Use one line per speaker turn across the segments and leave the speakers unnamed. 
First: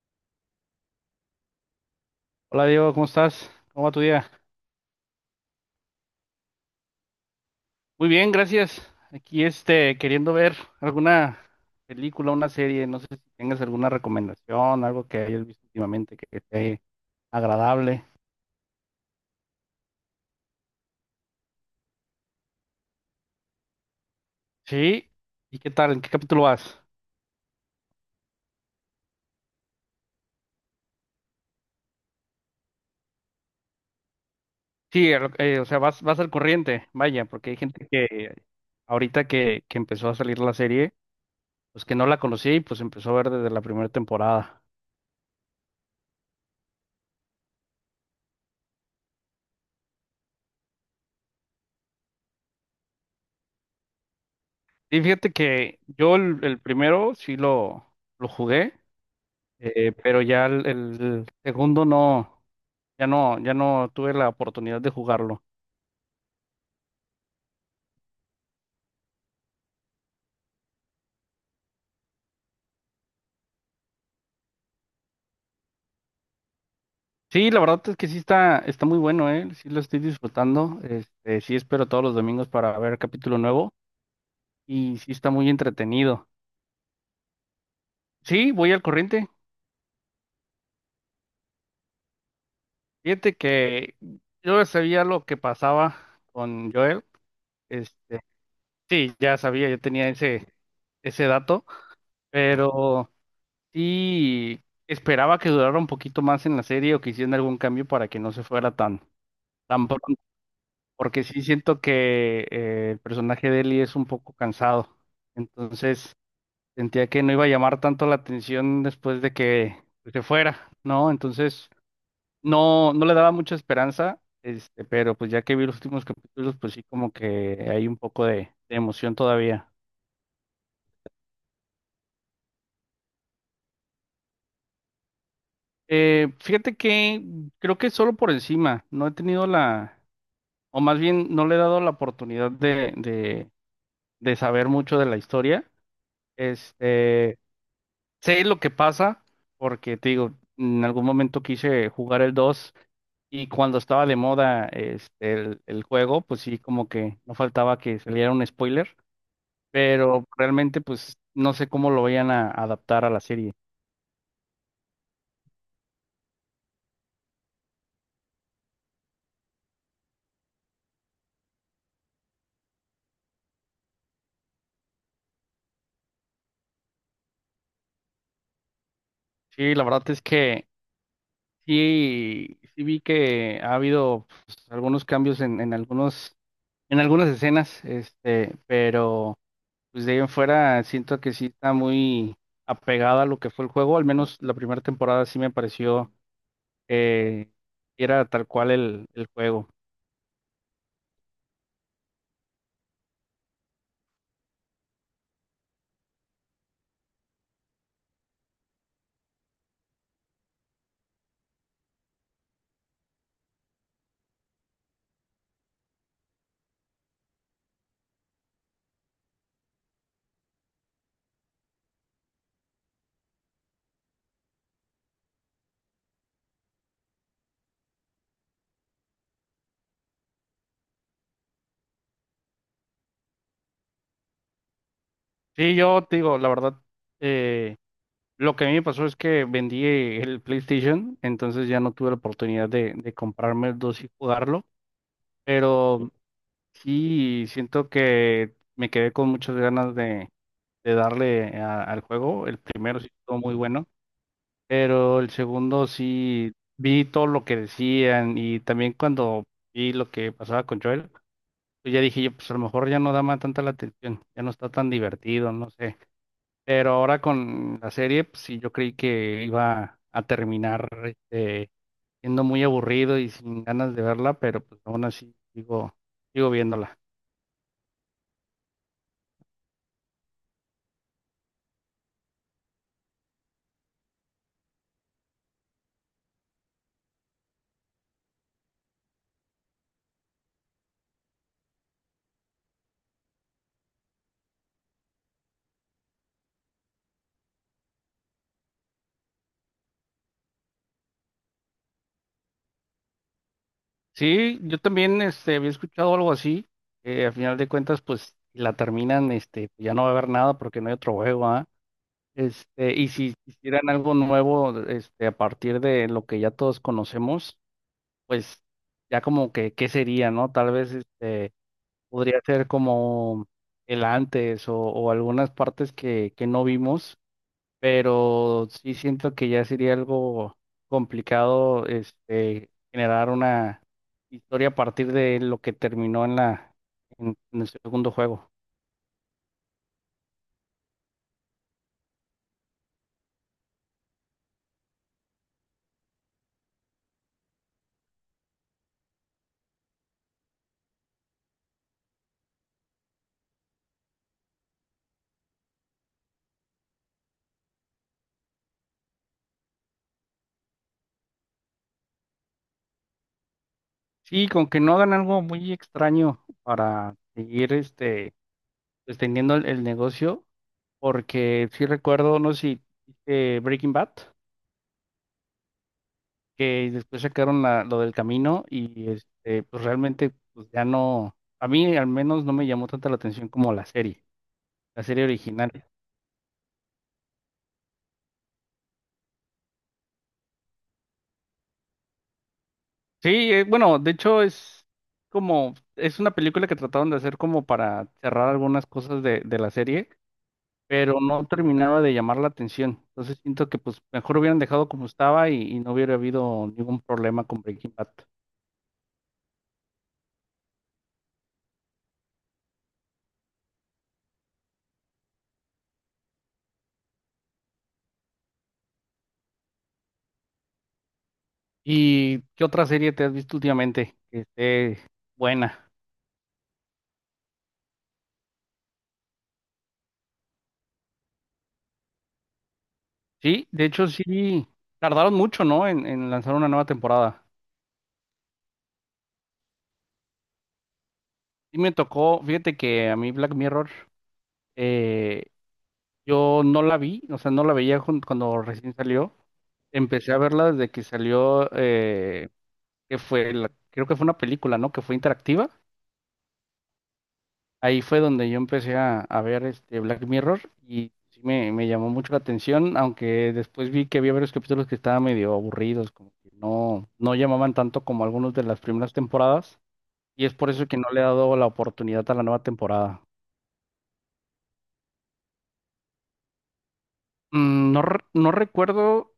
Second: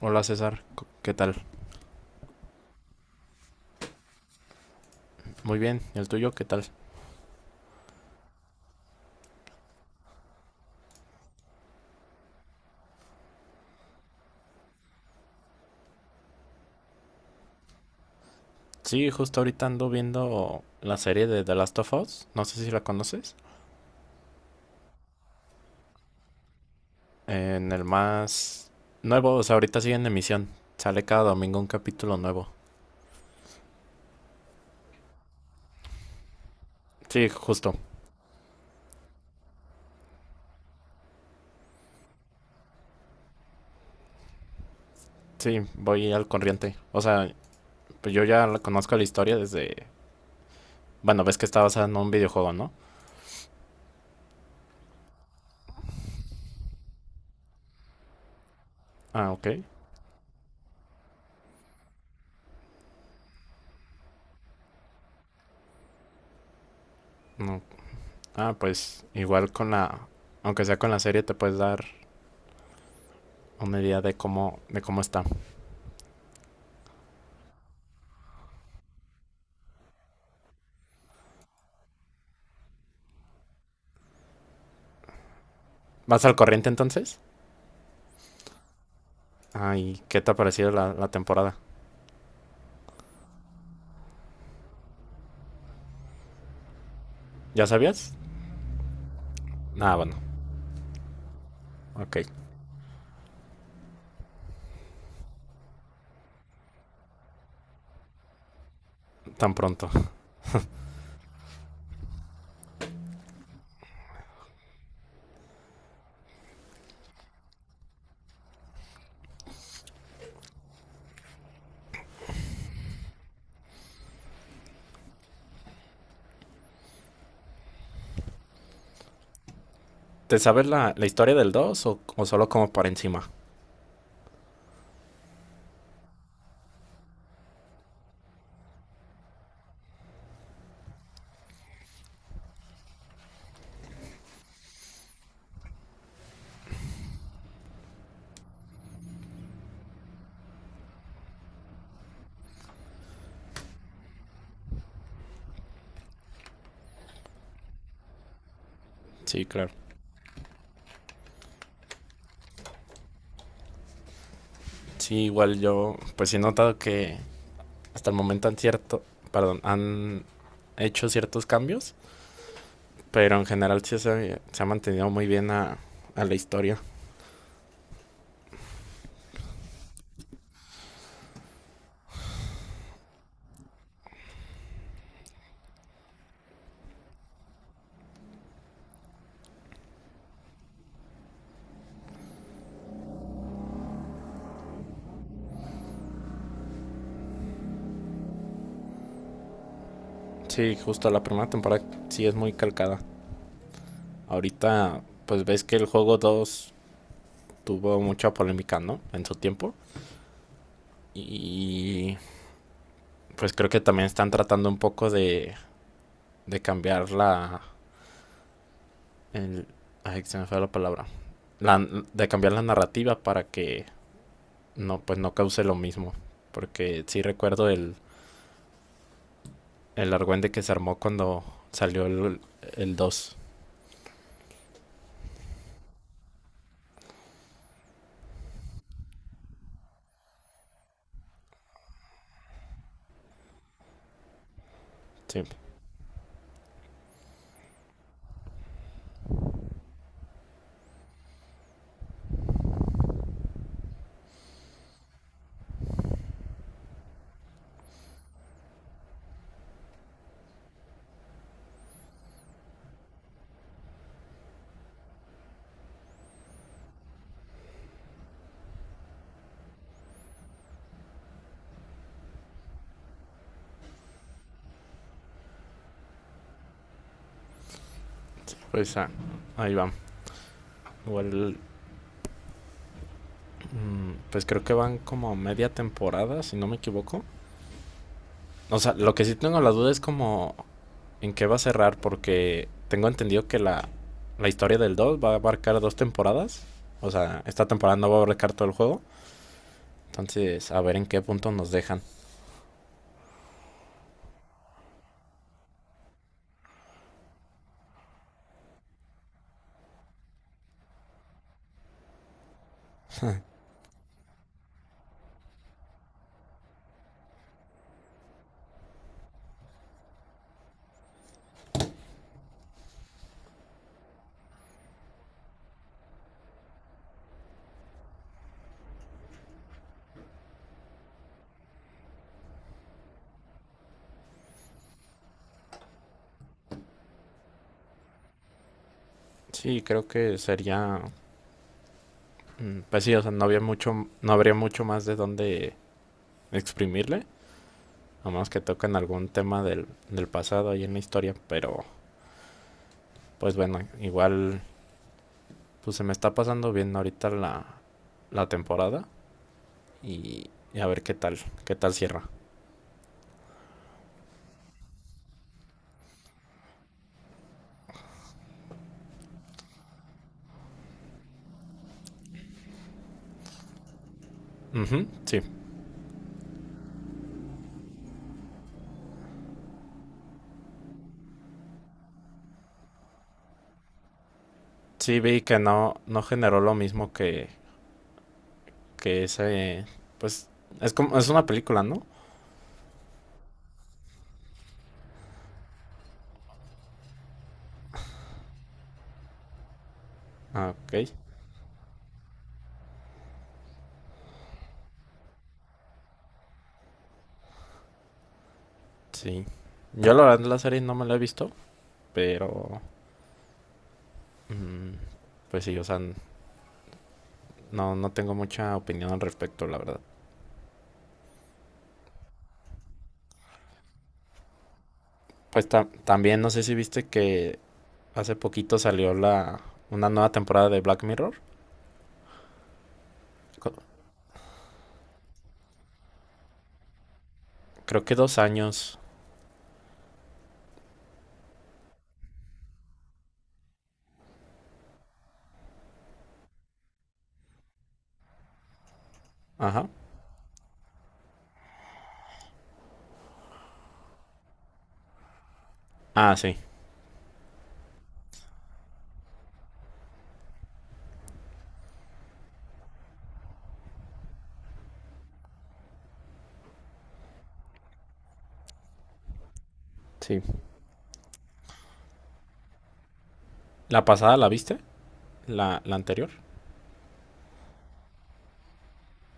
Hola César, ¿qué tal?
Hola Diego, ¿cómo estás? ¿Cómo va tu día?
Muy bien, ¿y el tuyo qué tal?
Muy bien, gracias. Aquí queriendo ver alguna película, una serie, no sé si tengas alguna recomendación, algo que hayas visto últimamente que esté agradable.
Sí, justo ahorita ando viendo la serie de The Last of Us, no sé si la conoces,
Sí, ¿y qué tal? ¿En qué capítulo vas?
en el más nuevo, o sea, ahorita sigue en emisión, sale cada domingo un capítulo nuevo.
Sí, o sea, vas al corriente, vaya,
Sí,
porque hay
justo,
gente que ahorita que empezó a salir la serie, pues que no la conocía y pues empezó a ver desde la primera temporada.
sí, voy al corriente, o sea, pues yo conozco la historia desde, bueno, ves que está basada en un videojuego, ¿no?
Y fíjate que yo el primero lo jugué.
Ah, ok,
Pero ya el segundo no, ya no, ya no tuve la oportunidad de jugarlo.
no. Ah, pues igual con la, aunque sea con la serie te puedes dar una idea de cómo está.
Sí, la verdad es que sí está, está muy bueno, ¿eh? Sí lo estoy disfrutando. Sí espero todos los domingos para ver capítulo nuevo y sí está muy
¿Vas
entretenido.
al corriente entonces?
Sí, voy al corriente.
Ay, ¿qué te ha parecido la temporada?
Fíjate que yo ya sabía lo que pasaba con Joel.
¿Ya sabías?
Este, sí, ya sabía, yo
Ah,
tenía
bueno,
ese dato,
ok,
pero sí, esperaba que durara un poquito más en la serie o que hicieran algún cambio para que no se fuera
tan
tan
pronto.
pronto, porque sí siento que el personaje de Ellie es un poco cansado. Entonces sentía que no iba a llamar tanto la atención después de que, pues, se fuera, ¿no? Entonces no le daba mucha esperanza, pero pues ya que vi los últimos capítulos, pues sí, como que hay un poco de emoción todavía.
¿Te sabes la historia del 2 o solo como por encima?
Fíjate que creo que solo por encima, no he tenido la, o más bien no le he dado la oportunidad de saber mucho de la historia. Este, Sé lo que pasa, porque te digo, en algún momento quise jugar el 2 y cuando estaba de moda el juego, pues sí, como que no faltaba que saliera un spoiler,
Sí, claro.
pero realmente pues no sé cómo lo vayan a adaptar a la serie.
Sí, igual yo pues he notado que hasta el momento han hecho ciertos cambios, pero en general sí se ha mantenido muy bien a la historia.
Sí, la verdad es que sí vi que ha habido, pues, algunos cambios en algunos en algunas escenas, pero pues de ahí en fuera siento que sí está muy apegada a lo que fue el juego, al menos la primera temporada sí me pareció, eh, era tal cual el juego.
Sí, justo la primera temporada sí es muy calcada. Ahorita pues ves que el juego 2 tuvo mucha polémica, ¿no? En su tiempo. Y pues creo que también están tratando un poco de cambiar el- ay, se me fue la palabra. La- de cambiar la narrativa para que no, pues no cause lo mismo. Porque sí recuerdo el argüende que se armó cuando salió el dos.
Sí, yo te digo, la verdad, eh, lo que a mí me pasó es que vendí el PlayStation, entonces ya no tuve la oportunidad de comprarme el 2 y jugarlo,
Sí.
pero sí siento que me quedé con muchas ganas de darle al juego, el primero sí estuvo muy bueno. Pero el segundo sí vi todo lo que decían y también cuando vi lo que pasaba con Joel, pues ya dije yo, pues a lo mejor ya no da más tanta la atención, ya no está tan divertido, no sé. Pero ahora con la serie, pues sí, yo creí que iba a terminar siendo muy aburrido y sin ganas de verla, pero pues aún así sigo, sigo viéndola.
Pues ah, ahí va. Igual, pues creo que van como media temporada, si no me equivoco. O sea, lo que sí tengo la duda es como en qué va a cerrar, porque tengo entendido que la historia del 2 va a abarcar dos temporadas. O sea, esta temporada no va a abarcar todo el juego. Entonces, a ver en qué punto nos dejan.
Sí, yo también había escuchado algo así, que a final de cuentas, pues si la terminan, ya no va a haber nada porque no hay otro juego, ¿ah? Y si hicieran algo nuevo, a partir de lo que ya todos conocemos, pues ya como que, ¿qué sería, no? Tal vez, podría ser como el antes o algunas partes que no vimos, pero sí siento que ya sería algo complicado, generar una historia a partir de lo que terminó en la, en el segundo juego.
Sí, creo que sería... Pues sí, o sea, no habría mucho más de dónde exprimirle. A menos que toquen algún tema del, del pasado ahí en la historia. Pero, pues bueno, igual, pues se me está pasando bien ahorita la, la temporada. Y, y a ver qué tal cierra.
Sí, con que no hagan algo muy extraño para seguir, pues, teniendo el negocio, porque sí recuerdo, no sé si viste Breaking Bad,
Ujú, sí,
que después sacaron lo del camino y pues realmente pues ya no, a mí al menos no me llamó tanta la atención como la
sí
serie
vi que
original.
no, no generó lo mismo que ese, pues es como, es una película, ¿no?
Sí, bueno, de hecho es como, es una película que trataron de hacer como para cerrar algunas cosas de la serie,
Ah, ok,
pero no terminaba de llamar la atención. Entonces siento que pues mejor hubieran dejado como estaba y no hubiera habido ningún problema con Breaking Bad.
sí. Yo la verdad la serie no me la he visto, pero mm, pues sí, o sea, no, no tengo mucha opinión al respecto, la verdad.
¿Y qué otra serie te has visto últimamente que esté
Pues
buena?
también no sé si viste que hace poquito salió la una nueva temporada de Black Mirror.
Sí,
Co-
de hecho sí, tardaron mucho, ¿no? En lanzar una nueva temporada.
Creo que dos años.
Sí me tocó, fíjate que a mí Black Mirror, eh, yo no la vi, o sea, no la cuando recién salió.
Ajá.
Empecé a verla desde que salió, que fue, creo que fue una película, ¿no? Que fue interactiva.
Ah, sí.
Ahí fue donde yo empecé a ver este Black Mirror y sí me llamó mucho la atención, aunque después vi que había varios capítulos que estaban medio aburridos, como que no llamaban tanto como algunos de las primeras temporadas,
Sí.
y es por eso que no le he dado la oportunidad a la nueva temporada.
¿La pasada la viste? ¿La anterior?
Mm, no, no recuerdo,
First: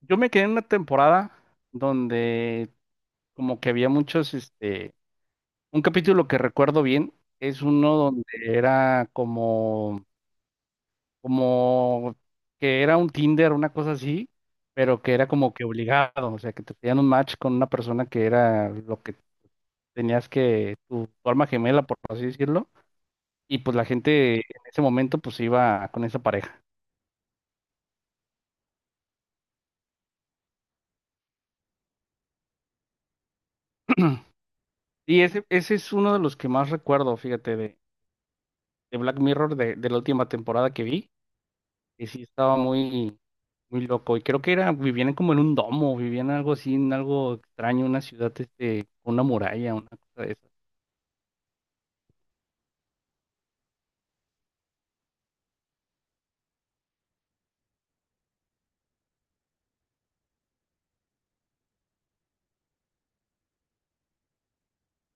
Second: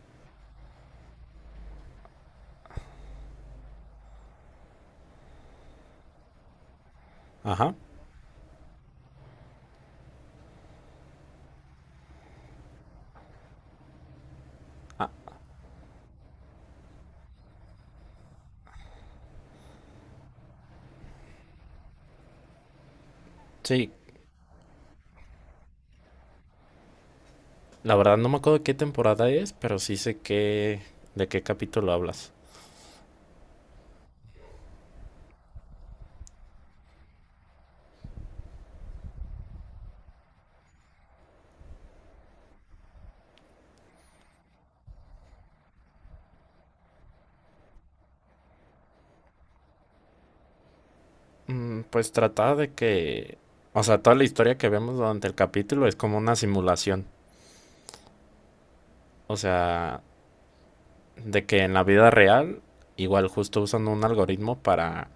yo me quedé en una temporada donde como que había muchos, un capítulo que recuerdo bien, es
Ajá.
uno donde era como que era un Tinder, una cosa así, pero
Ah,
que era como que obligado, o sea, que te pedían un match con una persona que era lo que tenías tu alma gemela, por así decirlo, y pues la
sí.
gente en ese momento pues iba con esa pareja.
La verdad no me acuerdo de qué temporada es, pero sí sé de qué capítulo hablas.
Y ese es uno de los que más recuerdo, fíjate, de Black Mirror, de la última temporada que vi, que sí estaba muy, muy loco, y creo que era, vivían como en un domo, vivían algo así, en algo extraño, una ciudad, con una muralla, una cosa de esas.
Mm, pues trataba de que... O sea, toda la historia que vemos durante el capítulo es como una simulación. O sea, de que en la vida real, igual justo usan un algoritmo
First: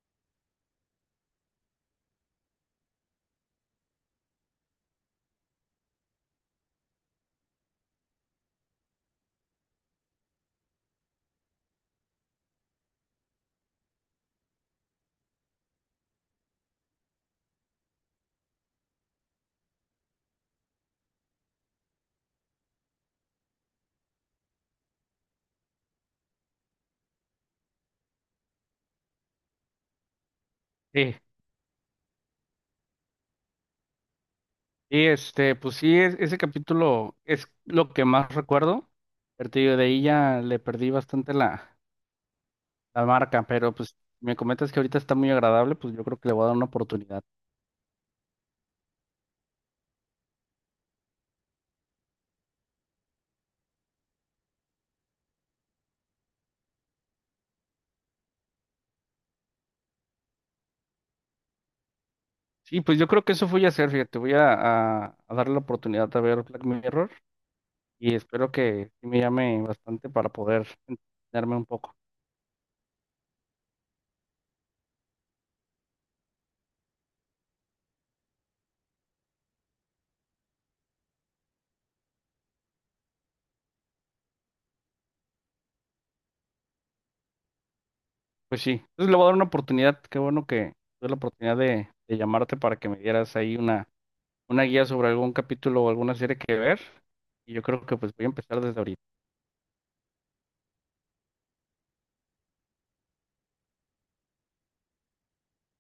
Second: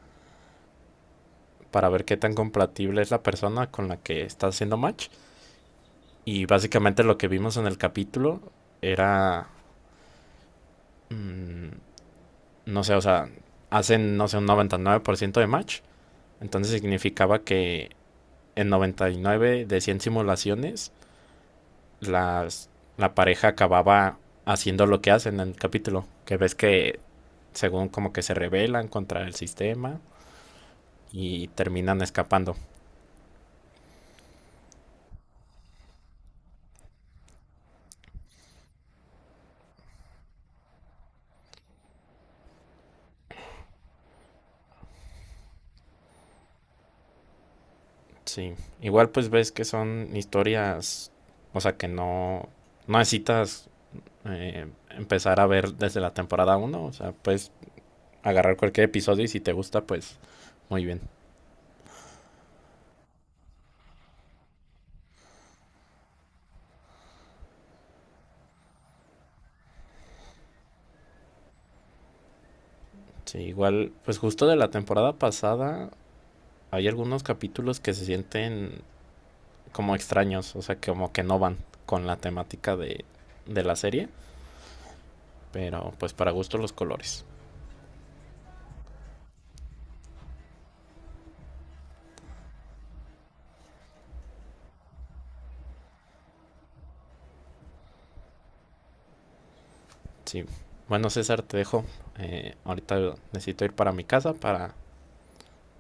para ver qué tan compatible es la persona con la que está haciendo match. Y básicamente lo que vimos en el capítulo era... mm, no sé, o sea, hacen, no sé, un 99% de match. Entonces significaba que en 99 de 100 simulaciones, las, la pareja acababa haciendo lo que hacen en el capítulo. Que ves que, según como que se rebelan contra el sistema
Sí.
y terminan escapando.
Y pues sí, ese capítulo es lo que más recuerdo. Pero te digo, de ahí ya le perdí bastante la marca, pero pues me comentas que ahorita está muy agradable, pues yo creo que le voy a dar una oportunidad.
Sí, igual pues ves que son historias, o sea, que no, no necesitas empezar a ver desde la temporada uno. O sea, pues agarrar cualquier episodio y si te gusta, pues muy bien.
Sí, pues yo creo que eso voy a hacer, fíjate, voy a darle la oportunidad a ver Black Mirror y espero que sí me llame bastante para poder entenderme un poco.
Sí, igual, pues justo de la temporada pasada hay algunos capítulos que se sienten como extraños, o sea, como que no van con la temática de la serie, pero pues para gusto los colores.
Pues sí, entonces le voy a dar una oportunidad, qué bueno que tuve la oportunidad de llamarte para que me dieras ahí una guía sobre algún capítulo o alguna serie que ver. Y yo creo que pues voy a empezar desde ahorita.
Sí, bueno César, te dejo. Ahorita necesito ir para mi casa para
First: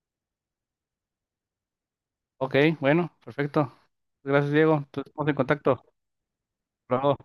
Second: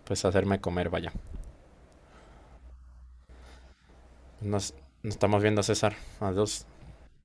pues hacerme comer, vaya.
Ok, bueno, perfecto. Gracias,
Nos,
Diego. Entonces
nos
estamos en
estamos viendo
contacto.
César. Adiós.
Bravo.